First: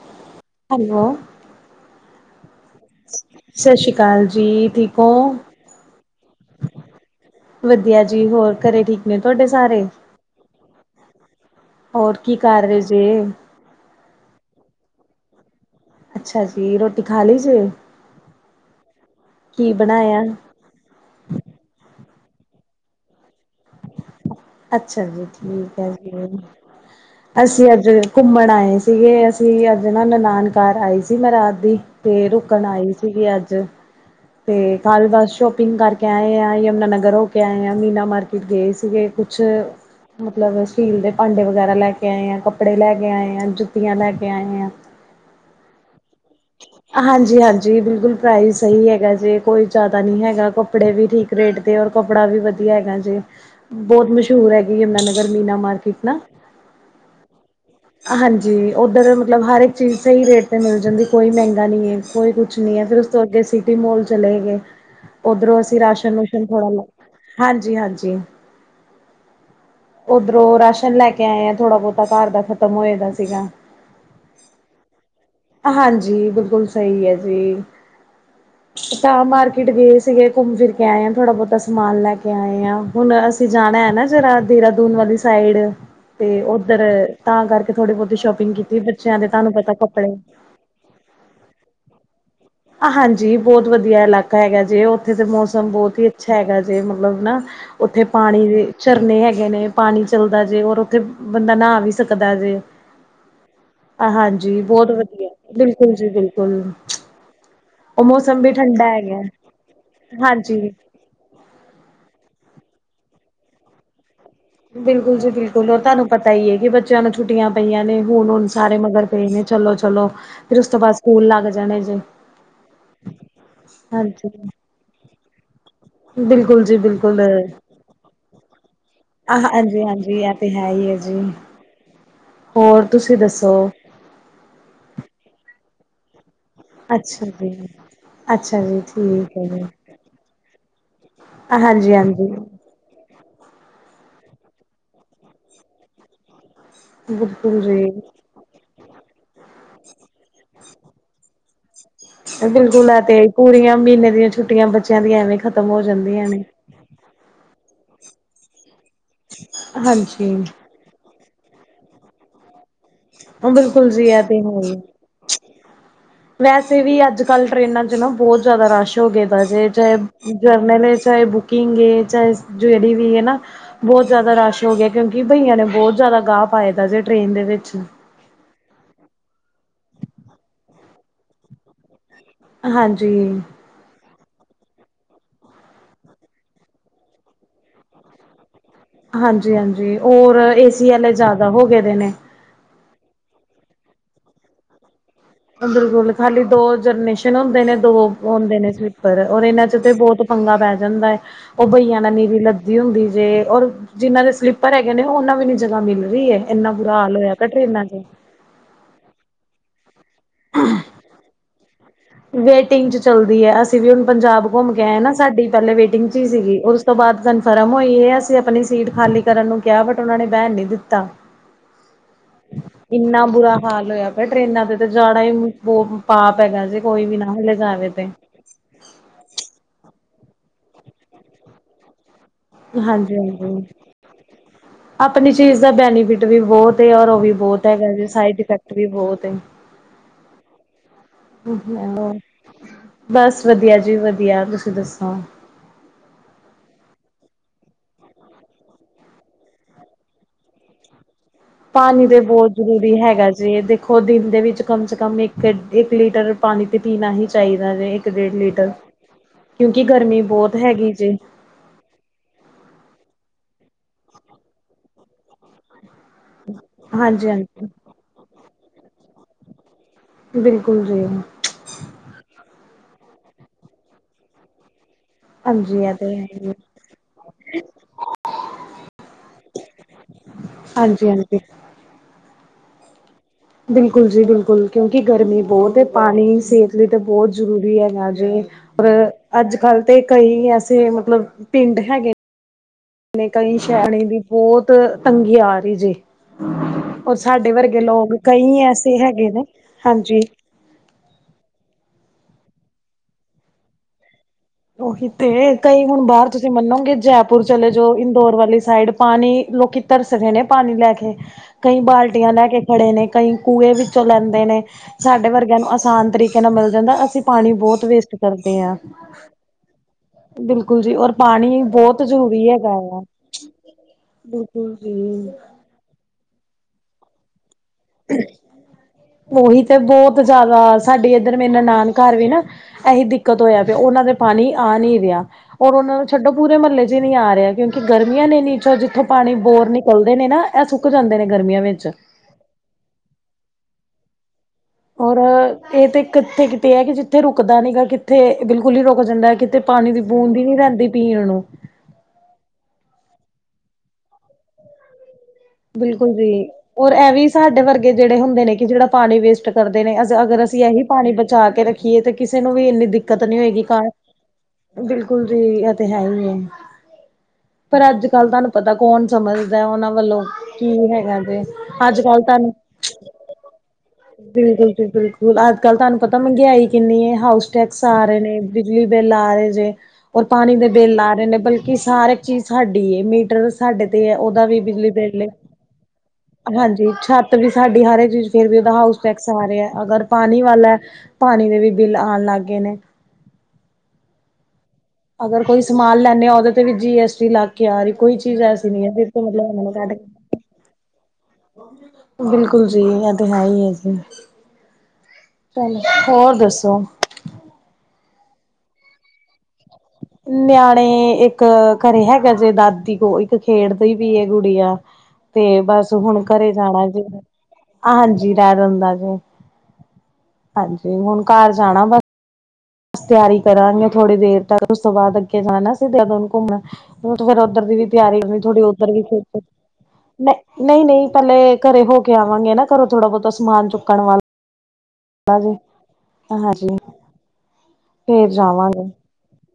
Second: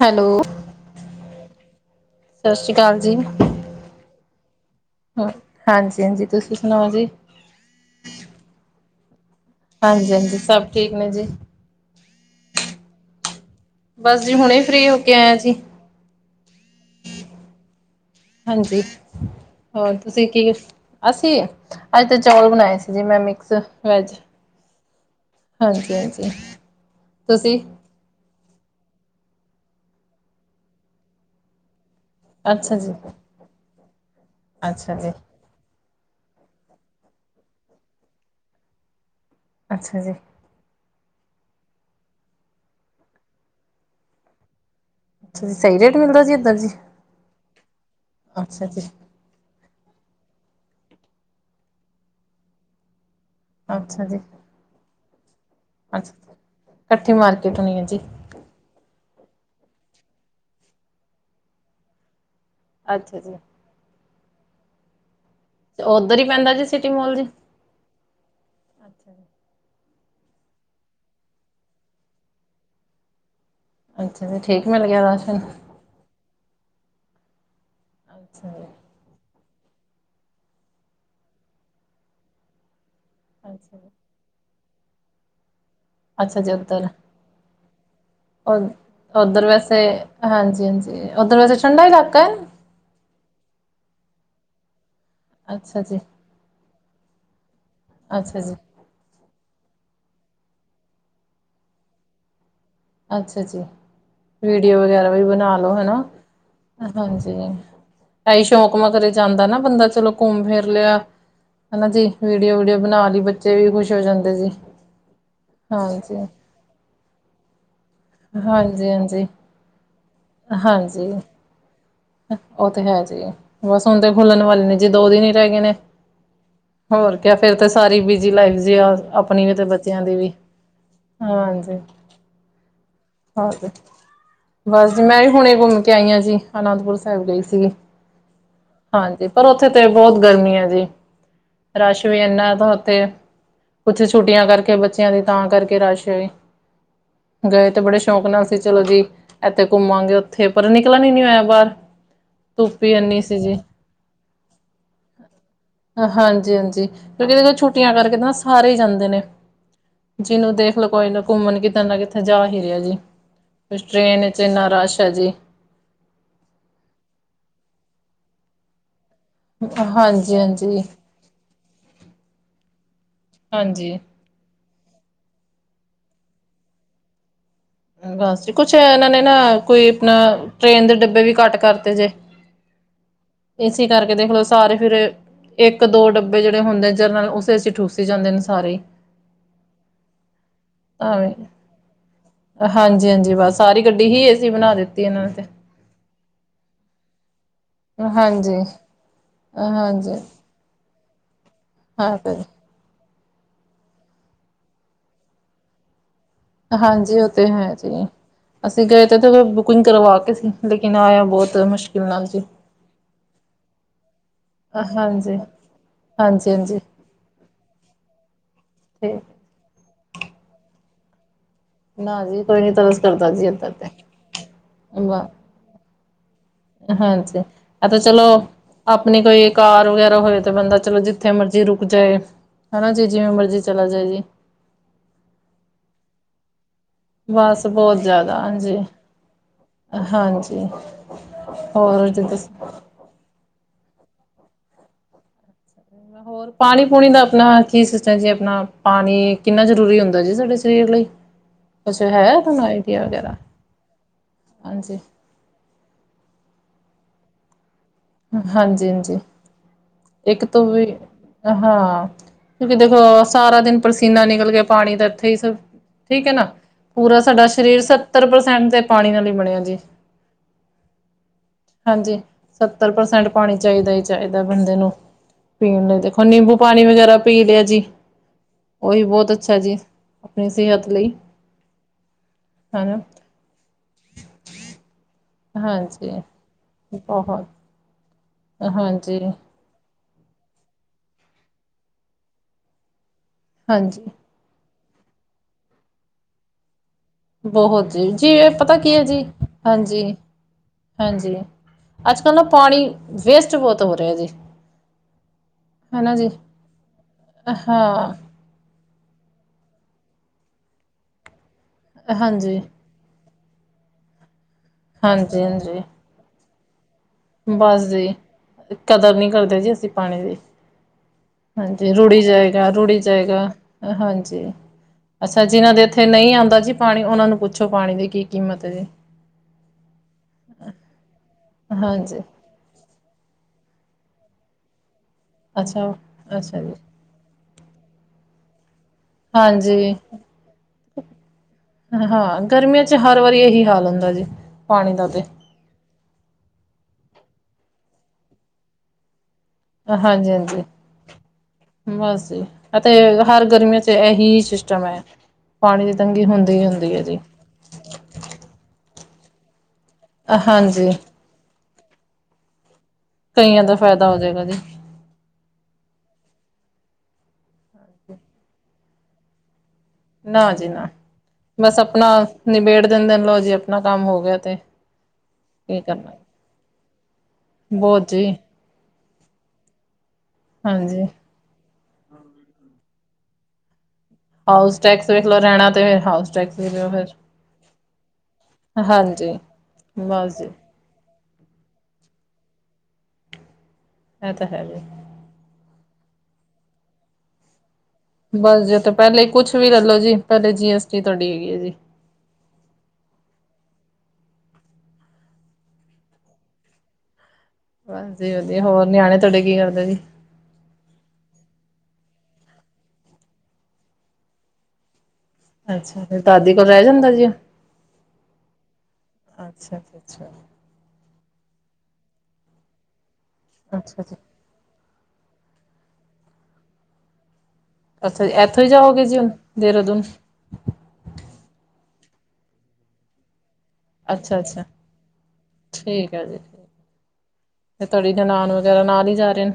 Hello, hello [inaudible] ਸਤਿ ਸ਼੍ਰੀ ਅਕਾਲ ਜੀ, [unintelligible] ਸਤਿ ਸ਼੍ਰੀ ਅਕਾਲ ਜੀ, ਠੀਕ ਹਂ, ਹੋ? ਹਾਂਜੀ ਹਾਂਜੀ, ਤੁਸੀਂ ਸੁਣਾਓ ਜੀ? ਵਧੀਆ ਜੀ, ਹੋਰ ਘਰੇ ਠੀਕ ਨੇ ਤੁਹਾਡੇ ਸਾਰੇ? ਹਾਂਜੀ ਹਾਂਜੀ, ਸਭ ਠੀਕ ਨੇ ਜੀ। ਹੋਰ, ਕੀ ਕਰ ਰਹੇ ਜੇ। ਬਸ ਜੀ, ਹੁਣੇ ਫਰੀ ਹੋ ਕੇ ਆਏ ਜੀ। ਅੱਛਾ ਜੀ, ਰੋਟੀ ਖਾ ਲਈ ਜੇ। ਹਾਂਜੀ, ਕੀ ਹੋਰ ਬਣਾਇਆ? ਤੁਸੀਂ ਕੀ ਅਸੀਂ ਅੱਜ ਤਾਂ ਚੌਲ ਬਣਾਏ ਸੀ ਮੈਂ, ਮਿਕਸ ਵੈਜ ਅੱਛਾ ਜੀ, ਠੀਕ ਹੈ ਹਾਂਜੀ ਹਾਂਜੀ, ਜੀ, ਤੁਸੀਂ? ਅਸੀਂ ਅੱਜ ਘੁੰਮਣ ਆਏ ਸੀਗੇ, ਅਸੀਂ ਅੱਜ ਨਾ ਨਨਾਣ ਘਰ ਆਈ ਸੀ, ਮੈਂ ਰਾਤ ਦੀ। ਤੇ ਰੁਕਣ ਅੱਛਾ ਜੀ, ਆਈ ਸੀਗੀ, ਅੱਜ ਤੇ ਅੱਛਾ ਕੱਲ ਜੀ, ਬਸ ਪਿੰਨ ਕਰਕੇ ਆਏ ਆ, ਯਮੁਨਾ ਨਗਰ ਹੋ ਕੇ ਆਏ ਆ, ਮੀਨਾ ਮਾਰਕੀਟ ਗਏ ਸੀਗੇ। ਕੁਜ ਅੱਛਾ ਜੀ। ਮਤਲਬ ਸਟੀਲ ਦੇ ਭਾਂਡੇ ਵਗੈਰਾ ਲੈ ਕੇ ਆਏ ਆ, ਕੱਪੜੇ ਲੈ ਕੇ ਆਏ ਆ, ਜੁੱਤੀਆਂ ਲੈ ਕੇ ਆਏ ਆ। ਸਹੀ ਰੇਟ ਮਿਲਦਾ ਜੀ। ਇੱਧਰ ਜੀ? ਹਾਂਜੀ-ਹਾਂਜੀ, ਬਿਲਕੁਲ ਪ੍ਰਾਈਜ਼ ਅੱਛਾ ਜੀ, ਸਹੀ ਹੈਗਾ, ਜੇ ਕੋਈ ਜ਼ਿਆਦਾ ਨਹੀਂ ਹੈਗਾ, ਕੱਪੜੇ ਵੀ ਠੀਕ ਰੇਟ ਤੇ, ਔਰ ਕੱਪੜਾ ਵੀ ਵਧੀਆ ਹੈਗਾ ਜੇ, ਅੱਛਾ ਬਹੁਤ ਜੀ, ਮਸ਼ਹੂਰ ਹੈਗਾ। ਯਮੁਨਾ ਨਗਰ ਮੀਨਾ ਮਾਰਕੀਟ ਅੱਛਾ। ਨਾ, ਇਕੱਠੀ ਮਾਰਕੀਟ ਹੋਣੀ ਹੈ ਜੀ। ਹਾਂਜੀ। ਜੀ, ਉੱਧਰ ਮਤਲਬ ਹਰ ਇੱਕ ਚੀਜ਼ ਸਹੀ ਰੇਟ 'ਤੇ ਮਿਲ ਜਾਂਦੀ, ਕੋਈ ਮਹਿੰਗਾ ਨੀ ਏ। ਕੋਈ ਕੁਛ ਨੀ ਐ, ਫਿਰ ਉਸ ਅੱਛਾ ਤੋ ਜੀ, ਅੱਗੇ ਸਿਟੀ ਮੋਲ ਚਲੇਗੇ, ਓਧਰੋ ਤੇ ਉੱਧਰ ਹੀ ਰਾਸਨ-ਰੂਸਨ ਪੈਂਦਾ ਜੀ ਥੋੜਾ, ਸਿਟੀ ਮੋਲ ਜੀ? ਹਾਂਜੀ-ਹਾਂਜੀ। [unintelligible] ਓਧਰੋ ਰਾਸ਼ਨ ਲੈ ਕੇ ਆਏ ਆ ਥੋੜਾ ਬੋਤਾ, ਘੱਰ ਦਾ ਖਤਮ ਹੋਯਾ ਦਾ ਸੀਗਾ। ਅੱਛਾ ਜੀ, ਠੀਕ ਮੇਲ ਗਯਾ ਰਾਸ਼ਨ? ਹਾਂਜੀ, ਬਿਲਕੁਲ ਸਈ ਐ ਜੀ। ਅੱਛਾ। ਤਾਂ ਮਾਰਕੀਟ ਗਏ ਸੀਗੇ, ਘੁੰਮ ਫਿਰ ਕੇ ਆਏ ਆ, ਥੋੜ੍ਹਾ ਬਹੁਤਾ ਸਮਾਨ ਲੈ ਕੇ ਆਏ ਆ। ਹੁਣ ਅਸੀਂ ਅੱਛਾ ਜਾਣਾ ਜੀ, ਏ ਨਾ ਜਰਾ, ਦੇਹਰਾਦੂਨ ਵਾਲੀ ਸਾਈਡ। ਅੱਛਾ ਤੇ ਜੀ ਉੱਧਰ, ਤਾਂ ਕਰਕੇ ਥੋੜੀ ਬਹੁਤੀ ਸ਼ੋਪਿੰਗ ਕੀਤੀ, ਬੱਚਿਆਂ ਦੇ ਤੁਹਾਨੂੰ ਪਤਾ ਕੱਪੜੇ ਹਾਂਜੀ-ਹਾਂਜੀ, ਓਧਰ ਵੈਸੇ ਠੰਡਾ ਇਲਾਕਾ। ਹਾਂਜੀ, ਬਹੁਤ ਵਧੀਆ ਇਲਾਕਾ ਹੈਗਾ ਜੇ, ਉੱਥੇ ਤਾਂ ਮੌਸਮ ਅੱਛਾ ਜੀ, ਬੌਤ ਹੀ ਅੱਛਾ ਹੈਗਾ ਜੇ, ਮਤਲਬ ਨਾ ਉੱਥੇ ਅੱਛਾ ਪਾਣੀ ਜੀ, ਦੇ ਝਰਨੇ ਹੈਗੇ ਨੇ, ਪਾਣੀ ਚੱਲਦਾ ਜੇ, ਔਰ ਉੱਥੇ ਬੰਦਾ ਨਹਾ ਵੀ ਸਕਦਾ ਜੇ। ਅੱਛਾ ਜੀ। ਹਾਂਜੀ, ਵੀਡੀਓ ਬਹੁਤ ਵਗੈਰਾ ਵੀ ਵਧੀਆ ਬਣਾ ਲੋ ਬਿਲਕੁਲ ਹਨਾ, ਜੀ ਬਿਲਕੁਲ। ਹਾਂਜੀ, ਉਹ ਮੌਸਮ ਇਹੀ ਵੀ ਸ਼ੌਕ ਠੰਡਾ ਮਗਰੇ ਹੈਗਾ ਜਾਂਦਾ ਨਾ ਬੰਦਾ ਚਲੋ ਘੁੰਮ ਫਿਰ ਹਾਂਜੀ ਲਿਆ। ਹਨਾ ਜੀ, ਵੀਡੀਓ-ਵੂਡਿਓ ਬਣਾ ਲਈ ਬੱਚੇ ਵੀ ਖੁਸ਼ ਹੋ ਜਾਂਦੇ ਜੀ। ਬਿਲਕੁਲ ਜੀ ਬਿਲਕੁਲ, ਉਹ ਤਾਨੂੰ ਹਾਂਜੀ, ਪਤਾ ਈ ਏ ਕਿ ਬੱਚਿਆਂ ਨੂੰ ਛੁੱਟੀਆਂ ਪਈਆਂ ਨੇ, ਹੁਣ-ਹੁਣ ਸਾਰੇ ਹਾਂਜੀ ਮਗਰ ਹਾਂਜੀ, ਪਏ ਨੇ, ਚਲੋ-ਚਲੋ ਫਿਰ ਉਸ ਤੋਂ ਬਾਅਦ ਹਾਂਜੀ। ਸਕੂਲ ਲੱਗ ਜਾਣੇ ਜੇ। ਉਹ ਤੇ ਹੈ ਜੀ, ਬਸ ਹੁਣ ਤੇ ਹਾਂਜੀ ਖੁੱਲਣ ਵਾਲੇ ਨੇ ਜੀ, ਦੋ ਦਿਨ ਹੀ ਰਹਿ ਗਏ ਨੇ। ਬਿਲਕੁਲ ਜੀ ਹੋਰ ਬਿਲਕੁਲ ਕੀ ਆ ਫੇਰ ਤੇ ਸਾਰੀ ਬਿਜੀ ਲਾਈਫ ਜੇਆ ਆਪਨੀ ਵੀ ਤੇ ਬੱਚਿਆ ਦੀ ਹਾਂਜੀ-ਹਾਂਜੀ ਵੀ। ਇਹ ਤੇ ਹੈਈ ਐ ਜੀ। ਹੋਰ ਤੁਸੀਂ ਦੱਸੋ? [unintelligible] ਵੱਸ ਜੀ ਮੈਂ ਵੀ ਹੁਣੇ ਘੁੰਮ ਕੇ ਆਈਂ ਆਂ ਜੀ। ਆਨੰਦਪੁਰ ਸੈਬ ਅੱਛਾ ਗਈ ਜੀ ਸੀਗੀ, ਅੱਛਾ ਜੀ ਹਾਂਜੀ, ਠੀਕ ਪਰ ਹੈ ਜੀ ਓਥੇ ਤੇ ਬੋਤ ਗਰਮੀ ਐ ਜੀ। ਰੱਸ ਵੀ ਹਾਂਜੀ-ਹਾਂਜੀ ਏਨਾਂ ਤਾ ਓੱਥੇ। ਕੁਛ ਛੁੱਟੀਆਂ ਕਾਰਕੇ ਬੱਚਿਆ ਦੀ ਤਾ ਕਾਰਕੇ ਰੱਸ ਵੀ, ਬਿਲਕੁਲ ਗਏ ਤੇ ਜੀ ਬੜੇ [unintelligible] ਚਲੋ ਜੀ ਐੱਥੇ ਘੁੰਮਾਂਗੇ-ਓੱਥੇ, ਪਰ ਨਿਕਲਨ ਈ ਨੀ ਹੋਯਾ ਬਾਰ ਬਿਲਕੁਲ, ਐ ਤੇ ਪੂਰੀਆਂ ਮੀਨੇ ਦੀਆਂ ਛੁੱਟੀਆਂ ਬੱਚਿਆ ਦੀਆ ਐਵੇਂ ਖਤਮ ਹੋ ਜਾਂਦੀਆ ਨੇ। ਹਾਂਜੀ [unintelligible] ਛੁੱਟੀਆਂ ਕਰਕੇ ਨਾ ਸਾਰੇ ਈ ਜਾਂਦੇ ਨੇ, ਹਾਂਜੀ ਜਿਨੂੰ ਦੇਖ ਮਤਲਬ ਕੋਈ ਨਾ ਕੁੰਮਨ ਕਿਤੇ ਨਾ ਕਿੱਥੇ ਜਾ ਹੀ ਰੇਆ ਜੀ। ਓ ਬਿਲਕੁਲ ਜੀ, ਐ ਟ੍ਰੇਨ ਚ ਤੇ ਇੰਨਾ ਹੈਈ। ਰਸ਼ ਹੈ ਜੀ ਵੈਸੇ ਵੀ ਅੱਜ-ਕੱਲ ਟਰੇਨਾਂ ਚ ਨਾ ਬੋਤ ਜਾਦਾ ਰੱਸ [unintelligible] ਚਾਏ ਹਾਂਜੀ ਹਾਂਜੀ ਜਰਨਲ ਏ, ਚਾਏ ਬੁਕਿੰਗ ਏ, ਚਾਏ ਜੇੜੀ ਵੀ ਏ ਨਾ ਹਾਂਜੀ ਬੋਤ ਜਾਦਾ ਰੱਸ਼ ਹੋ ਗਿਆ। ਕਿਓਕਿ ਬਈਯਾਂ ਨੇ ਬੋਤ ਜਾਦਾ ਗਾ ਪਾਯਾ ਦਾ ਜੇ ਟ੍ਰੇਨ ਦੇ ਵਿੱਚ। ਬੱਸ ਜੀ ਕੁਛ ਐਨਾ ਨੇ ਨਾ, ਕੋਈ ਅਪਨਾ ਟ੍ਰੇਨ ਦੇ ਡੱਬੇ ਵੀ ਘੱਟ ਕੱਰਤੇ ਜੇ। ਹਾਂਜੀ। ਏਸੇ ਕੱਰਕੇ ਦੇਖਲੋ ਸਾਰੇ ਫੇਰ ਏਕ, ਦੋ ਡੱਬੇ ਜੇੜੇ ਹੁੰਦੇ ਜਰਨਲ, ਉਸੇ ਸੀ ਠੂਸੀ ਜਾਂਦੇ ਨੇ ਸਾਰੇ। ਹਾਂਜੀ, ਹਾਂਜੀ ਔਰ ਏਸੀ ਆਲੇ ਭਾਵੇਂ ਜਾਦਾ ਹੋ ਗਏ ਦੇ ਨੇ। ਹਾਂਜੀ- ਹਾਂਜੀ ਬੱਸ ਸਾਰੀ ਗੱਡੀ ਹੀ ਏਸੀ ਬਨਾ ਦਿੱਤੀ ਏਨਾਂ ਨੇ ਤੇ। [unintelligible] ਖਾਲੀ ਦੋ ਜਰਨੇਸ਼ਨ ਹੋਂਦੇ ਨੇ। ਦੋ ਹਾਂਜੀ ਹੋਂਦੇ ਨੇ ਸਵੀਪਰ ਔਰ ਏਨਾਂ ਚ ਤੇ ਹਾਂਜੀ ਬੋਤ ਪੰਗਾ ਪੈ ਜਾਂਦਾ ਏ, ਓ ਬਈਆਂ ਹਾਂ ਨਾਲ ਭੈਣ [unintelligible] ਜੀ ਹੁੰਦੀ ਜੇ ਔਰ ਜਿਨਾਂ ਦੇ ਸਲੀਪਰ ਹੈਗੇ ਨੇ, ਓਨਾਂ ਵੀ ਨੀ ਜਗਾ ਮਿਲ ਰੀ ਏ। ਏਨਾਂ ਬੁਰਾ ਹਾਲ ਹੋਯੈ ਦਾ ਟਰੇਨਾਂ ਚ। ਅਸੀ ਗਏ ਤੇ, ਤਾਂ ਬੁਕਿੰਗ ਕਰਵਾਕੇ ਸੀ, ਲੇਕਿਨ ਆਏਂ ਆ ਬੋਤ ਮੁਸ਼ਕਿਲ। ਨਾਲ ਜੀ ਵੇਟਿੰਗ ਚ ਚੱਲਦੀ ਐ, ਅਸੀ ਵੀ ਹੁਨ ਪੰਜਾਬ ਘੁੰਮ ਕੇ ਆਏ ਨਾ, ਹਾਂਜੀ ਸਾਡੀ ਪੈਲੇ ਵੇਟਿੰਗ ਚ ਈ ਹਾਂਜੀ ਸੀਗੀ, ਓਸ ਹਾਂਜੀ ਉਸ ਤੋ ਬਾਦ ਕਨਫਰਮ ਹੋਈ ਏ, ਅਸੀ ਅਪਨੀ ਸੀਟ ਠੀਕ ਖਾਲੀ ਕਰਨ ਨੂੰ ਕਿਹਾ, ਬਟ ਓਨਾਂ ਨੇ ਬੈਨ ਨੀ ਦਿੱਤਾ। ਨਾ ਜੀ ਕੋਈ ਨੀ ਤਰਸ ਇੰਨਾ ਕਰਦਾ ਜੀ ਬੁਰਾ ਏਦਾਂ ਤੇ ਹਾਲ ਹੋਇਆ ਪਿਆ, ਟਰੇਨਾਂ ਤੇ ਤਾ ਜਾਣਾ ਈ ਬੋ ਪਾਪ [unintelligible] ਜੇ ਕੋਈ ਵੀ ਨਾ ਹਲੇ ਜਾਵੇ ਤੇ ਅ ਆਪਨੀ ਕੋਈ ਕਾਰ ਵਗੈਰਾ ਹੋਏ, ਤੇ ਬੰਦਾ ਚਲੋ ਜਿੱਥੇ ਮਰਜ਼ੀ ਰੁਕ ਜਾਏ। ਹਨਾ ਜੀ ਜਿਵੇਂ ਮਰਜ਼ੀ ਹਾਂਜੀ-ਹਾਂਜੀ ਚਲਾ ਜਾਏ ਜੀ। ਆਪਣੀ ਚੀਜ਼ ਦਾ ਬੈਨੀਫਿਟ ਵੀ ਬਹੁਤ ਏ, ਔਰ ਉਹ ਵੀ ਬਹੁਤ ਬਸ ਹੈਗਾ ਜ਼ਿਆਦਾ ਸਾਈਡ ਇਫੈਕਟ ਹਾਂਜੀ ਵੀ ਬਹੁਤ ਏ। ਹਾਂਜੀ। ਹੋਰ ਜੀ ਦੱਸੋ ਬਸ ਵਧੀਆ ਜੀ ਵਧੀਆ, ਤੁਸੀਂ ਦੱਸੋ? ਮੈਂ ਹੋਰ। ਪਾਣੀ- ਪੂਣੀ ਦਾ ਆਪਣਾ ਕੀ ਸਿਸਟਮ ਜੀ। ਆਪਣਾ ਪਾਣੀ ਕਿੰਨਾ ਜ਼ਰੂਰੀ ਹੁੰਦਾ ਜੀ ਸਾਡੇ ਸਰੀਰ ਲਈ। [inaudible] ਪਾਨੀ ਦੇ ਹੈ ਬੋਤ ਤੁਹਾਨੂੰ ਜ਼ਰੂਰੀ ਆਈਡੀਆ ਹੈਗਾ ਵਗੈਰਾ ਜੀ, ਦੇਖੋ ਦਿਨ ਦੇ ਵਿੱਚ ਕਮ ਸੇ ਹਾਂਜੀ ਕਮ ਇੱਕ ਇੱਕ ਲੀਟਰ ਪਾਨੀ ਤੇ ਪੀਨਾ ਹੀ ਚਾਈਦਾ ਵੇ। ਇੱਕ, ਡੇੜ ਲੀਟਰ ਹਾਂਜੀ ਹਾਂਜੀ ਕਿਉਂਕਿ ਗਰਮੀ ਇੱਕ ਬੋਤ ਤੋਂ ਵੀ ਹੈਗੀ ਜੇ। ਹਾਂ, ਕਿਉਕਿ ਦੇਖੋ ਸਾਰਾ ਦਿਨ ਪਰਸੀਨਾ ਨਿਕਲ ਗਯਾ, ਪਾਨੀ ਤਾ ਇੱਥੇ ਈ ਸ ਠੀਕ ਐ ਨਾ, ਪੂਰਾ ਹਾਂਜੀ ਸਾਡਾ ਹਾਂਜੀ ਸ਼ਰੀਰ ਸੱਤਰ ਪ੍ਰਸੈਂਟ ਤੇ ਪਾਨੀ ਨਾਲ ਈ ਬਣਯਾ ਜੀ। ਬਿਲਕੁਲ ਜੀ। ਹਾਂਜੀ, ਸੱਤਰ ਪਰਸੈਂਟ ਪਾਨੀ ਚਾਹੀਦਾ ਈ ਚਾਹੀਦਾ ਬੰਦੇ ਨੂੰ। ਹਾਂਜੀ ਪੀਨ ਇਹ ਲਈ, ਤੇ ਹੈ ਦੇਖੋ ਹੀ ਹੈ। ਨਿੰਬੂ-ਪਾਨੀ ਵਗੈਰਾ ਪੀ ਲਿਆ ਜੀ। ਓਈ ਬੋਤ ਅੱਛੈ ਜੀ, ਅਪਨੀ ਸੇਹਤ ਲਈ, ਹਾਂਜੀ ਹਾਂਜੀ ਹਨਾ ਬਿਲਕੁਲ ਜੀ, ਬਿਲਕੁਲ ਕਿਯੁਕਿ ਗਰਮੀ ਬੋਤ ਏ, ਹਾਂਜੀ ਪਾਨੀ ਸੇਹਤ ਲਈ ਤਾ ਬੋਤ ਬਹੁਤ ਜ਼ਰੂਰੀ ਹੈਗਾ ਜੇ। ਪਰ ਹਾਂਜੀ ਅੱਜ-ਕੱਲ ਤੇ ਕਈ ਐਸੇ ਮਤਲਬ ਪਿੰਡ ਹੈਗੇ ਕਈ ਸ਼ਆਣੇ ਹਾਂਜੀ ਦੀ ਬੋਤ ਤੰਗੀ ਆ ਰੀ ਜੇ। ਔਰ ਸਾਡੇ ਵਰਗੇ ਬਹੁਤ ਜੀ ਲੋਕ ਜੀ ਇਹ ਕਈ ਪਤਾ ਕੀ ਐਸੇ ਹੈ ਜੀ ਹੈਗੇ ਨੇ, ਹਾਂਜੀ- ਹਾਂਜੀ ਅੱਜ ਕੱਲ ਨਾ ਪਾਣੀ ਵੇਸਟ ਬਹੁਤ ਹੋ ਰਿਹਾ ਜੀ। ਉਹੀ ਤੇ ਕਈ ਹੁਣ ਹਨਾ ਜੀ, ਬਾਹਰ ਤੁਸੀਂ ਮੰਨੋਗੇ ਜੈਪੁਰ ਚਲੇ ਜਾਓ, ਹਾਂ ਇੰਦੋਰ ਵਾਲੀ ਸਾਈਡ। ਪਾਣੀ, ਲੋਕੀ ਤਰਸ ਰਹੇ ਨੇ ਪਾਣੀ ਲੈ ਕੇ। ਕਈ ਬਾਲਟੀਆਂ ਲੈ ਕੇ ਹਾਂਜੀ। ਖੜੇ ਨੇ ਕਈ। ਕੂਏ ਵਿੱਚੋਂ ਲੈਂਦੇ ਨੇ, ਸਾਡੇ ਵਰਗਿਆਂ ਨੂੰ ਹਾਂਜੀ-ਹਾਂਜੀ, ਆਸਾਨ ਤਰੀਕੇ ਨਾਲ ਮਿਲ ਜਾਂਦਾ। ਅਸੀਂ ਪਾਣੀ ਬਹੁਤ ਬਸ ਜੀ। ਵੇਸਟ ਕਰਦੇ ਆ। ਕਦਰ ਨਹੀਂ ਕਰਦੇ ਜੀ ਅਸੀਂ। ਪਾਣੀ ਦੀ, ਬਿਲਕੁਲ ਜੀ, ਔਰ ਪਾਣੀ ਹਾਂਜੀ ਬਹੁਤ ਰੁੜੀ ਜ਼ਰੂਰੀ ਜਾਏਗਾ, ਹੈਗਾ ਰੁੜੀ ਵਾ, ਜਾਏਗਾ। ਹਾਂਜੀ। ਬਿਲਕੁਲ। ਜੀ ਅੱਛਾ ਜਿਨਾਂ ਦੇ ਇੱਥੇ ਨਹੀਂ ਆਉਂਦਾ ਜੀ ਪਾਣੀ। ਉਹਨਾ ਨੂੰ ਪੁੱਛੋ ਪਾਣੀ ਦੀ ਕੀ ਕੀਮਤ ਹੈ ਜੀ। ਉਹੀ ਤੇ, ਬਹੁਤ ਜ਼ਿਆਦਾ ਸਾਡੇ ਇੱਧਰ ਮੇਰੇ ਨ ਨਾਨ ਘਰ ਹਾਂਜੀ। ਵੀ ਨਾ, ਇਹੀ ਦਿ- ਦਿੱਕਤ ਹੋਇਆ ਪਿਆ। ਉਹਨਾਂ ਦੇ ਪਾਣੀ ਆ ਨੀ ਰਿਹਾ, ਔਰ ਅੱਛਾ, ਉਹਨਾਂ ਨੂੰ ਛੱਡੋ ਪੂਰੇ ਅੱਛਾ ਜੀ, ਮਹੱਲੇ ਚ ਹੀ ਨਹੀਂ ਆ ਰਿਹਾ। ਕਿਉਂਕਿ ਗਰਮੀਆਂ ਨੇ ਇੰਾ ਕਿੱਥੋਂ ਪਾਣੀ ਬੋਰ ਹਾਂਜੀ। ਨਿਕਲਦੇ ਨੇ ਨਾ, ਇਹ ਸੁੱਕ ਜਾਂਦੇ ਨੇ ਗਰਮੀਆਂ ਵਿੱਚ। ਹਾਂ ਗਰਮੀਆਂ ਚ ਹਰ ਵਾਰੀ ਇਹੀ ਹਾਲ ਹੁੰਦਾ ਜੀ। ਪਾਣੀ ਦਾ ਔਰ ਤੇ, ਇਹ ਤੇ ਕਿੱਥੇ ਕਿਤੇ ਹੈ ਕਿ ਜਿੱਥੇ ਰੁਕਦਾ ਨੀ ਗਾ ਕਿੱਥੇ ਬਿਲਕੁਲ ਹੀ ਰੁਕ ਜਾਂਦਾ ਹੈ ਕਿਤੇ ਪਾਣੀ ਦੀ ਬੂੰਦੀ ਨੀ ਹਾਂਜੀ-ਹਾਂਜੀ। ਰਹਿੰਦੀ ਪੀਣ ਨੂੰ। ਬਸ ਅ ਤੇ ਹਰ ਗਰਮੀਆਂ ਚ ਇਹੀ ਸਿਸਟਮ ਹੈ। ਪਾਣੀ ਦੀ ਬਿਲਕੁਲ ਤੰਗੀ ਜੀ ਹੁੰਦੀ ਹੀ ਔਰ ਹੁੰਦੀ ਹੈ ਇਹ ਜੀ। ਵੀ ਸਾਡੇ ਵਰਗੇ ਜਿਹੜੇ ਹੁੰਦੇ ਨੇ ਕਿ ਜਿਹੜਾ ਪਾਣੀ ਵੇਸਟ ਕਰਦੇ ਨੇ ਅਗਰ ਅਸੀਂ ਇਹੀ ਹਾਂਜੀ ਪਾਣੀ ਬ ਬਚਾ ਕੇ ਰੱਖੀਏ ਤੇ ਕਿਸੇ ਨੂੰ ਵੀ ਇੰਨੀ ਦਿੱਕਤ ਨੀ ਹੋਏਗੀ ਕਈਆਂ ਦਾ ਘਰ। ਫਾਇਦਾ ਹੋ ਜਾਏਗਾ ਜੀ ਬਿਲਕੁਲ ਜੀ ਇਹ ਤੇ ਹੈ ਹੀ ਹੈ, ਪਰ ਅੱਜ ਕੱਲ ਤੁਹਾਨੂੰ ਪਤਾ ਕੌਣ ਸਮਝਦਾ ਉਹਨਾਂ ਵੱਲੋਂ। ਨਾ ਜੀ ਨਾ ਕੀ ਹੈਗਾ ਜੇ ਬਸ ਅੱਜ ਆਪਣਾ ਕਲ ਤੁਹਾਨੂੰ ਨਿਬੇੜ ਦਿੰਦੇ ਨੇ ਲਓ ਜੀ ਆਪਣਾ ਕੰਮ ਹੋ ਗਿਆ ਤੇ ਬਿਲਕੁਲ-ਬਿਲਕੁਲ। ਅੱਜ ਕੱਲ ਕੀ ਤੁਹਾਨੂੰ ਕਰਨਾ ਪਤਾ ਮਹਿੰਗਾਈ ਕਿੰਨੀ ਹਾਊਸ ਟੈਕਸ ਆ ਬਹੁਤ ਰਹੇ ਜੀ ਨੇ। ਬਿਜਲੀ ਬਿੱਲ ਆ ਰਹੇ ਜੇ ਔਰ ਪਾਣੀ ਦੇ ਬਿੱਲ ਹਾਂਜੀ ਆ ਰਹੇ ਨੇ ਬਲ ਕਿ ਸਾਰ ਇੱਕ ਚੀਜ਼ ਸਾਡੀ ਮੀਟਰ ਸਾਡੇ ਤੇ ਹੈ ਉਹਦਾ ਵੀ ਹਾਊਸ ਬਿਜਲੀ ਟੈਕਸ ਬਿੱਲ ਵੇਖ ਹੈ। ਲਓ ਰਹਿਣਾ ਤੇ ਫੇਰ ਹਾਊਸ ਟੈਕਸ ਵੀ ਹਾਂਜੀ ਦਿਓ ਫਿਰ ਛੱਤ ਵੀ ਸਾਡੀ ਹਰੇ ਚੀਜ਼ ਫਿਰ ਵੀ ਉਹਦਾ ਹਾਊਸ ਟੈਕਸ ਹਾਂਜੀ ਆ ਰਿਹਾ ਅਗਰ ਬਸ ਪਾਣੀ ਜੀ ਵਾਲ ਲੇ ਪਾਣੀ ਦੇ ਵੀ ਬਿੱਲ ਆਣ ਲੱਗ ਗਏ ਨੇ। ਇਹ ਤਾਂ ਹੈ ਹੀ ਹੈ। ਅਗਰ ਕੋਈ ਸਮਾਨ ਲੈਂਨੇ ਆ ਔਦੇ ਤੇ ਵੀ ਜੀ ਐਸ ਟੀ ਲੱਗ ਕੇ ਆਰੀ ਕੋਈ ਚੀਜ਼ ਐਸੀ ਨੀ ਹੈ ਫੇਰ ਤੋਂ ਮਤਲਬ [unintelligible] ਪੈਲੇ ਜੀ ਐਸ ਟੀ ਤੁਆਡੀ ਹੈਗੀ ਹੈ ਜੀ। ਬਿਲਕੁਲ ਜੀ ਐ ਤੇ ਹੈ ਹੀ ਹੈ ਜੀ। ਹੋਰ ਦੱਸੋ। ਬਸ ਜੀ ਵਧੀਆ ਹੋਰ ਨਿਆਣੇ ਤੁਆਡੇ ਕੀ ਕਰਦੇ ਜੀ? ਨਿਆਣੇ ਇੱਕ ਕਰੇ ਹੈਗਾ ਜੇ ਦਾਦੀ ਕੋ ਇੱਕ ਖੇਡਦੀ ਪੀਏ ਗੁੜੀਆ। ਤੇ ਬਸ ਅੱਛਾ ਫਿਰ ਹੁਣ ਘਰੇ ਦਾਦੀ ਕੋਲ ਰਹਿ ਜਾਣਾ ਜੀ ਜਾਂਦਾ ਜੇ। ਹਾਂਜੀ ਰਹਿ ਦਿੰਦਾ ਜੇ, ਜੀ ਅੱਛਾ। ਹਾਂਜੀ ਹੁਣ ਘਰ ਜਾਣਾ ਬਸ। ਤਿਆਰੀ ਕਰਾਂਗੇ ਅੱਛਾ ਜੀ ਥੋੜੀ ਦੇਰ ਤੱਕ ਉਸ ਤੋਂ ਬਾਅਦ ਅੱਗੇ ਜਾਣਾ ਸੀ ਦੇਹਰਾਦੂਨ ਘੁੰਮਣ ਫੇਰ ਉੱਧਰ ਦੀ ਵੀ ਤਿਆਰੀ ਅੱਛਾ ਜੀ ਹੋਣੀ ਥੋੜੀ ਇੱਥੋਂ ਹੀ ਉੱਧਰ ਵੀ ਜਾਓਗੇ ਜੀ ਹੁਣ ਦੇਹਰਾਦੂਨ [unintelligible] ਨਹੀਂ-ਨਹੀਂ ਪਹਿਲੇ ਘਰੇ ਹੋ ਕੇ ਆਵਾਂਗੇ ਨਾ ਘਰੋਂ ਥੋੜਾ ਬਹੁਤਾ ਸਮਾਨ ਚੁੱਕਣ ਵਾਲਾ ਅੱਛਾ-ਅੱਛਾ। ਜੀ ਠੀਕ ਹੈ ਜੀ, ਹਾਂਜੀ ਤੇ ਤੁਹਾਡੀ ਫੇਰ ਨਨਾਨ ਵਗੈਰਾ ਜਾਵਾਂਗੇ ਨਾਲ ਜਾ ਰਹੇ ਨੇ?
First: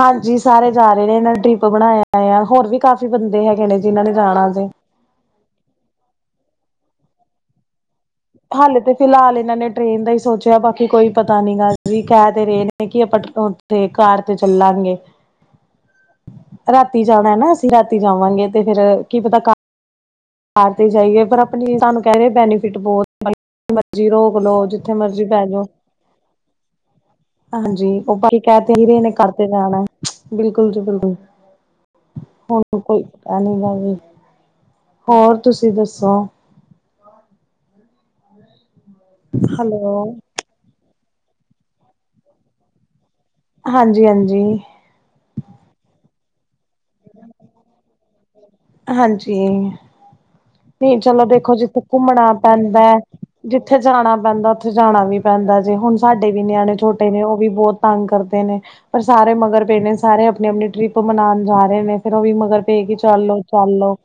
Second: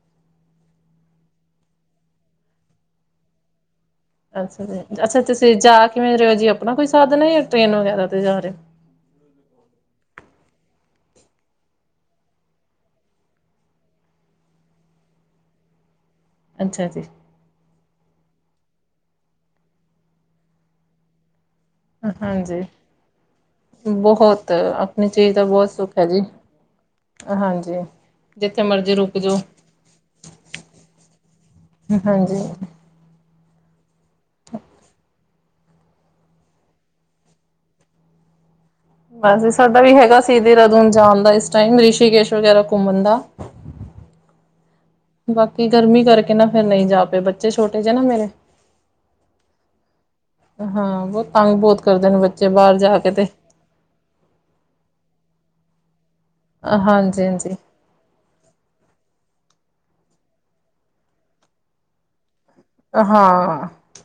ਹਾਂਜੀ ਸਾਰੇ ਜਾ ਰਹੇ ਨੇ ਇਹਨਾ ਨੇ ਟਰਿਪ ਬਣਾਇਆ ਹੋਇਆ ਹੋਰ ਵੀ ਕਾਫ਼ੀ ਬੰਦੇ ਹੈਗੇ ਨੇ। ਜਿਨਾਂ ਨੇ ਜਾਣਾ ਅੱਛਾ ਜੇ ਜੀ ਅੱਛਾ ਤੁਸੀਂ ਜਾ ਕਿਵੇਂ ਰਹੇ ਹੋ ਜੀ ਆਪਣਾ ਕੋਈ ਸਾਧਨ ਹੈ ਜਾਂ ਟੇਨ ਵਗੈਰਾ। ਤੇ ਜਾ ਰਹੇ ਹਾਲੇ ਤੇ ਫਿਲਹਾਲ ਇਹਨਾਂ ਨੇ ਟ੍ਰਰੇਨ ਦਾ ਹੀ ਸੋਚਿਆ ਬਾਕੀ ਕੋਈ ਪਤਾ ਨੀ ਗਾ ਵੀ ਕਹਿ ਦੇ ਰਹੇ ਨੇ ਕਿ ਆਪਾ [inaudible] ਤੇ ਕਾਰ ਤੇ ਚੱਲਾਂਗੇ। [inaudible] ਅੱਛਾ ਰਾਤੀ ਜੀ ਜਾਣਾ ਹੈ ਨਾ ਅਸੀਂ ਰਾਤੀ ਜਾਵਾਂਗੇ ਤੇ ਫੇਰ ਕੀ ਪਤਾ ਕਾਰ ਕਾਰ ਤੇ ਜਾਈਯੇ, ਪਰ ਅਪ ਤਾੱਨੁ ਕੈ ਰਹੇ ਹਾਂਜੀ ਬੈਨੀਫਿਟ ਬੋਤ [inaudible] ਮਰਜ਼ੀ ਰੋਕ ਬਹੁਤ ਲੋ, ਜਿੱਥੇ ਆਪਣੀ ਮਰਜ਼ੀ ਚੀਜ਼ ਪੈ ਦਾ ਜੋ। ਬਹੁਤ ਸੁੱਖ ਹੈ ਜੀ। ਹਾਂਜੀ ਔ ਪਾਈ ਕੈ ਜਿੱਥੇ ਤੇ ਏਹੀ ਮਰਜ਼ੀ ਰੇ ਨੇ ਰੁਕ ਕਾਰ ਜਾਓ ਤੇ ਜਾਣਾ ਬਿਲਕੁਲ ਜੀ ਬਿਲਕੁਲ। ਹਾਂਜੀ। ਹੁਣ [unintelligible] [inaudible] ਹੋਰ, ਤੁਸੀਂ ਦੱਸੋ। ਬਸ ਸਾਡਾ ਵੀ ਹੈਲੋ ਹੈਗਾ ਸੀ ਦੇਰਾਦੂਨ ਜਾਣ ਦਾ ਇਸ ਟਾਈਮ ਰਿਸ਼ੀਕੇਸ਼ ਵਗੈਰਾ ਘੁੰਮਨ ਦਾ। ਹਾਂਜੀ-ਹਾਂਜੀ। ਬਾਕੀ ਗਰਮੀ ਕਰਕੇ ਨਾ ਫੇਰ ਨਹੀਂ ਜਾ ਪੇ ਬੱਚੇ ਛੋਟੇ ਜੇ ਨਾ ਮੇਰੇ। ਹਾਂਜੀ ਨੀ ਹਾਂ ਚਲੋ ਬਹੁਤ ਦੇਖੋ ਤੰਗ ਜਿੱਥੇ ਬਹੁਤ ਕਰਦੇ ਨੇ ਕੁੱਮਣਾ ਬੱਚੇ ਬਾਹਰ ਪੈਂਦਾ ਜਾ ਕੇ ਤੇ ਜਿੱਥੇ ਜਾਣਾ ਪੈਂਦਾ ਔਥੇ ਜਾਣਾ ਵੀ ਪੈਂਦਾ ਜੇ ਹੁਣ ਸਾਡੇ ਵੀ ਨਿਆਣੇ ਛੋਟੇ ਨੇ ਹਾਂਜੀ ਔ ਵੀ ਹਾਂਜੀ ਬੋਤ ਤੰਗ ਕਰਦੇ ਨੇ ਪਰ ਸਾਰੇ ਮਗਰ ਪੇ ਨੇ ਸਾਰੇ ਅਪਣੀ-ਅਪਣੀ ਟ੍ਰਿਪ ਮਨਾਣ ਜਾ ਰਹੇ ਨੇ ਫੇਰ ਔ ਵੀ ਮਗਰ ਪਏ ਕਿ ਚੱਲ ਲੋ ਹਾਂ, ਚੱਲ ਲੋ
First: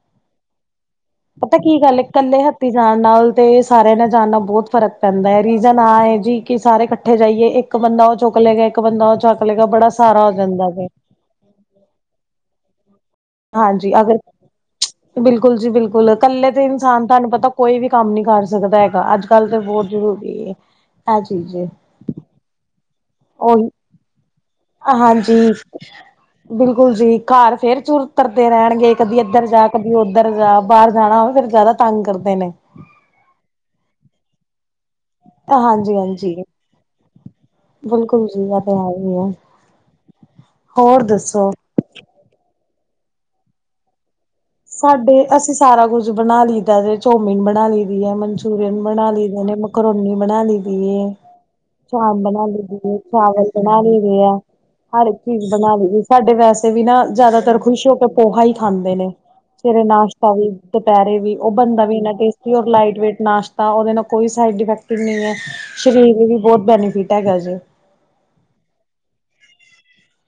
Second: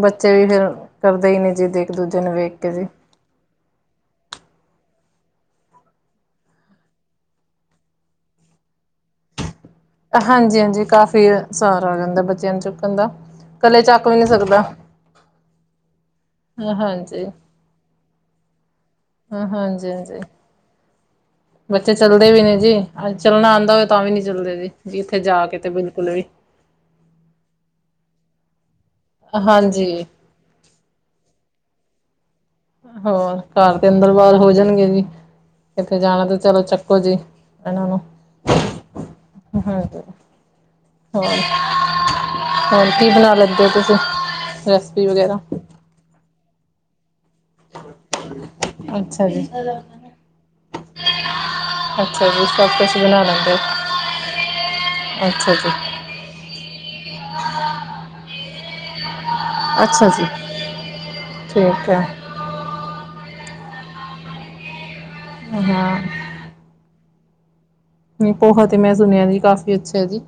ਬੱਚੇ ਵੀ ਫੇਰ। ਪਤਾ ਕੀ ਗੱਲ ਐ? ਕੱਲੇ ਹੱਥੀ ਜਾਣ ਨਾਲ ਤੇ ਸਾਰਿਆਂ ਨੇ ਜਾਣ ਨਾਲ ਬੋਤ ਫਰਕ ਪੈਂਦਾ ਐ। ਰੀਜ਼ਨ ਆਹ ਏ ਜੀ ਕਿ ਸਾਰੇ ਕੱਠੇ ਜਾਈਏ। ਇੱਕ ਇੱਕ ਬੱਚਾ ਓ ਚੁੱਕ ਲੈ ਗਿਆ। ਇੱਕ ਬੱਚਾ ਓ ਚੁੱਕ ਲੈ ਗਿਆ। ਬੜਾ ਸਾਰਾ ਹੋ ਜਾਂਦਾ ਹਾਂਜੀ-ਹਾਂਜੀ, ਵੇ ਕਾਫ਼ੀ ਸਹਾਰਾ ਆ ਜਾਂਦਾ। ਬੱਚਿਆਂ ਨੂੰ ਚੁੱਕਣ ਦਾ ਕਲੇ ਹਾਂਜੀ ਚਕ ਵੀ ਅਗਰ ਨੀ ਸਕਦਾ। ਬਿਲਕੁਲ ਜੀ ਬਿਲਕੁਲ ਕੱਲੇ ਤੇ ਇਨਸਾਨ, ਹਾਂਜੀ ਤਆਨੂੰ ਪਤਾ ਕੋਈ ਵੀ ਕੰਮ ਨੀ ਕਰ ਸਕਦਾ ਹੈਗਾ। ਅੱਜ ਗੱਲ, ਤੇ ਬੋਤ ਹਾਂਜੀ ਜ਼ਰੂਰੀ ਏ। [inaudible] [unintelligible] ਥੇ ਚੱਲਦੇ ਵੀ ਨੇ ਜੀ, ਚੱਲਣਾ ਉਹੀ ਆਂਦਾ ਹੋਵੇ ਤਾਂ ਵੀ ਨੀ ਚੱਲਦੇ ਜੀ,। ਇੱਥੇ ਹਾਂਜੀ ਜਾ ਕੇ ਤੇ ਬਿਲਕੁਲ ਵੀ ਬਿਲਕੁਲ ਜੀ, ਘਰ ਫੇਰ ਚੁਰਤਰਦੇ ਰੈਣਗੇ, ਕਦੀ ਏਧਰ ਜਾ ਕਦੀ ਹਾਂਜੀ ਔਧਰ। ਬਾਰ ਜਾਣਾ ਹੋਵੇ, ਫੇਰ ਜ਼ਾਦਾ ਤੰਗ ਕਰਦੇ ਨੇ। ਹੋਰ ਕਰ ਦੇ, ਅੰਦਰ-ਬਾਰ ਹੋ ਜਾਣਗੇ ਜੀ। ਹਾਂਜੀ ਕਿੱਥੇ ਜਾਣਾ ਹਾਂਜੀ ਤੇ? ਚਲੋ, ਚੱਕੋ ਜੀ। ਇਨਾੱ ਨੁ। ਬਿਲਕੁਲ ਜੀ ਇਹ ਤੇ ਹੈ ਹੀ ਹੈ ਹੋਰ ਦੱਸੋ। ਹੋਰ ਕੀ ਬਣਾ ਲੈਂਦੇ ਹੋ ਤੁਸੀਂ। ਰੈਸਪੀ ਸਾਡੇ ਵਗੈਰਾ ਅਸੀਂ ਸਾਰਾ ਕੁੱਝ ਬਣਾ ਲਈਦਾ ਤੇ ਚੋਮਨ ਬਣ। ਬਣਾ ਲਈ ਦੀ ਹੈ ਮਨਚੂਰੀਅਨ ਬਣਾ ਅੱਛਾ ਲਈ ਜੀ ਨੇ ਮਕਰੋਨੀ ਬਣਾ ਲਈ ਦੀ। ਚ ਅੱਛਾ ਬਣਾ ਜੀ ਲਈ ਸਭ ਦੀ ਹੈ ਕੁਛ ਬਣਾ ਚਾਵਲ ਲੈਂਦੇ ਬਣਾ ਲਏਦੇ ਆ ਹਰ ਇੱਕ ਹੋ ਚੀਜ਼ ਅੱਛਾ ਜੀ ਬਣਾ ਲਈਈ ਦੀ। ਸਾਡੇ ਵੈਸੇ ਵੀ ਨਾ ਜ਼ਿਆਦਾਤਰ ਖੁਸ਼ ਹੋ ਕੇ ਪੋਹਾ ਈ ਖਾਂਦੇ ਨੇ। ਸਵੇਰੇ ਅੱਛਾ ਜੀ ਨਾਸ਼ਤਾ ਵੀ ਦੁਪਹਿਰੇ ਵੀ ਉਹ ਬਣਦਾ ਠੀਕ ਵੀ ਹੈ ਇੰਨਾ ਟੇਸਟੀ ਹੈ। ਲਾਈਟ ਵੇਟ ਨਾਸ਼ਤਾ ਉਹਦੇ ਨਾਲ ਕੋਈ ਸਾਈਡ ਇਫੈਕਟ ਨਹੀਂ ਹੈ ਹਾਂ ਸਰੀਰ ਦੇ ਵੀ ਬਹੁਤ ਬੈਨੀਫਿਟ। ਐ, ਗਲ ਜੇ। ਪੋਹਾ, ਤੇ ਮੈਂ ਸੁਣਿਆ ਜੀ, ਕਾਫ਼ੀ ਅੱਛਾ ਜੀ।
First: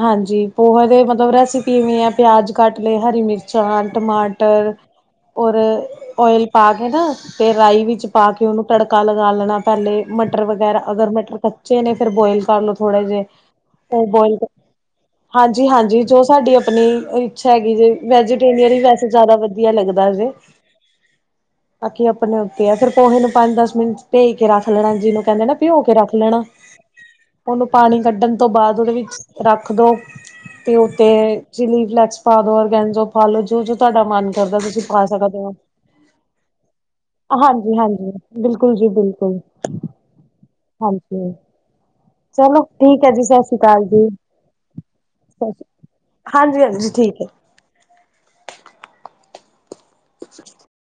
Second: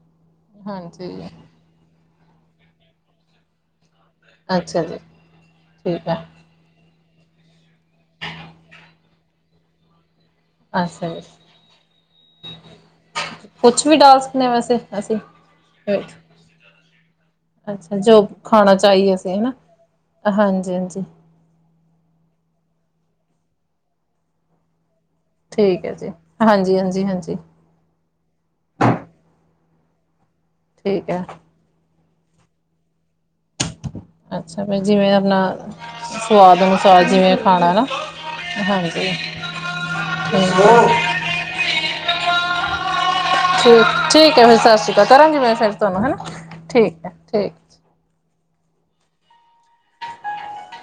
ਹਾਂਜੀ ਪੋਹਾ ਦੇ ਹਾਂਜੀ ਮਤਲਬ‌ਰੈਸਪੀ ਇਵੇਂ ਆ ਪਿਆਜ਼ ਕੱਟ ਲੇ ਹਰੀ ਮਿਰਚਾਂ, ਟਮਾਟਰ ਟਰ ਅੱਛਾ ਜੀ ਔਰ ਠੀਕ ਹੈ ਔਇਲ। ਪਾ ਕੇ ਨਾ ਤੇ ਰਾਈ ਵਿੱਚ ਪਾ ਕੇ ਓਨੂੰ ਤੜਕਾ ਲਗਾ ਲੈਣਾ ਪੈਲੇ। ਮਟਰ ਵਗੈਰਾ ਅੱਛਾ ਅਗਰ ਮਟਰ ਜੀ ਕੱਚੇ ਨੇ ਫੇਰ ਬੋਇਲ ਕਰ ਲੋ ਥੋੜਾ ਜੇਆ ਕੁਛ ਵੀ ਉਹ ਬੋਇਲ। [unintelligible] ਹਾਂਜੀ-ਹਾਂਜੀ, ਜੋ ਸਾਡੀ ਅਪਣੀ ਇੱਛਾ ਹੈਗੀ, ਜੇ ਅੱਛਾ ਜੋ ਵੈਜੀਟੇਰੀਅਨ ਹੀ ਵੈਸੇ ਜ਼ਾਦਾ ਵਧੀਆ ਲੱਗਦਾ ਜੇ। ਹਾਂਜੀ-ਹਾਂਜੀ। ਬਾਕੀ ਅਪਣੇ ਉੱਤੇ ਆ। ਫਿਰ ਪੋਹੇ ਨੂੰ ਪੰਜ-ਦਸ ਮਿੰਟ ਭੇ ਕੇ ਰੱਖ ਲੈਣਾ ਜਿਨੂੰ ਕੈਂਦੇ ਨਾ ਭਿਉ ਠੀਕ ਹੈ ਕੇ ਜੀ ਰੱਖ ਲੈਣਾ। ਹਾਂਜੀ ਹਾਂਜੀ ਹਾਂਜੀ ਓਨੂੰ ਪਾਣੀ ਕੱਢਣ ਤੋਂ ਬਾਅਦ ੳਹਦੇ ਵਿੱਚ ਰੱਖ ਦੋ ਤੇ ਠੀਕ ਉਤੇ। ਹੈ ਚਿਲੀ ਫੈਲਕਸ ਪਾ ਦੋ, ਔਰਗੈਨਜੋ ਪਾ ਲੋ ਜੋ-ਜੋ ਤਵਾਡਾ ਮਨ ਕਰਦਾ। ਅੱਛਾ ਭਾਈ ਤੁਸੀਂ ਪਾ ਜਿਵੇਂ ਸਕਦੇ ਆਪਣਾ ਓ। ਸਵਾਦ ਅਨੁਸਾਰ ਜਿਵੇਂ ਖਾਣਾ ਨਾ ਬਿਲਕੁਲ ਜੀ ਹਾਂਜੀ। ਬਿਲਕੁਲ ਹਾਂਜੀ [unintelligible] ਚਲੋ ਠੀਕ ਹੈ ਜੀ ਸਤਿ ਸ੍ਰੀ ਅਕਾਲ ਜੀ। ਕਿਵੇਂ ਸਤਿ ਸ੍ਰੀ ਅਕਾਲ ਕਰਾਂਗੀ ਮੈਸੇਜ ਤੁਹਾਨੂੰ ਹਨਾ ਠੀਕ ਹੈ ਠੀਕ। [unintelligible]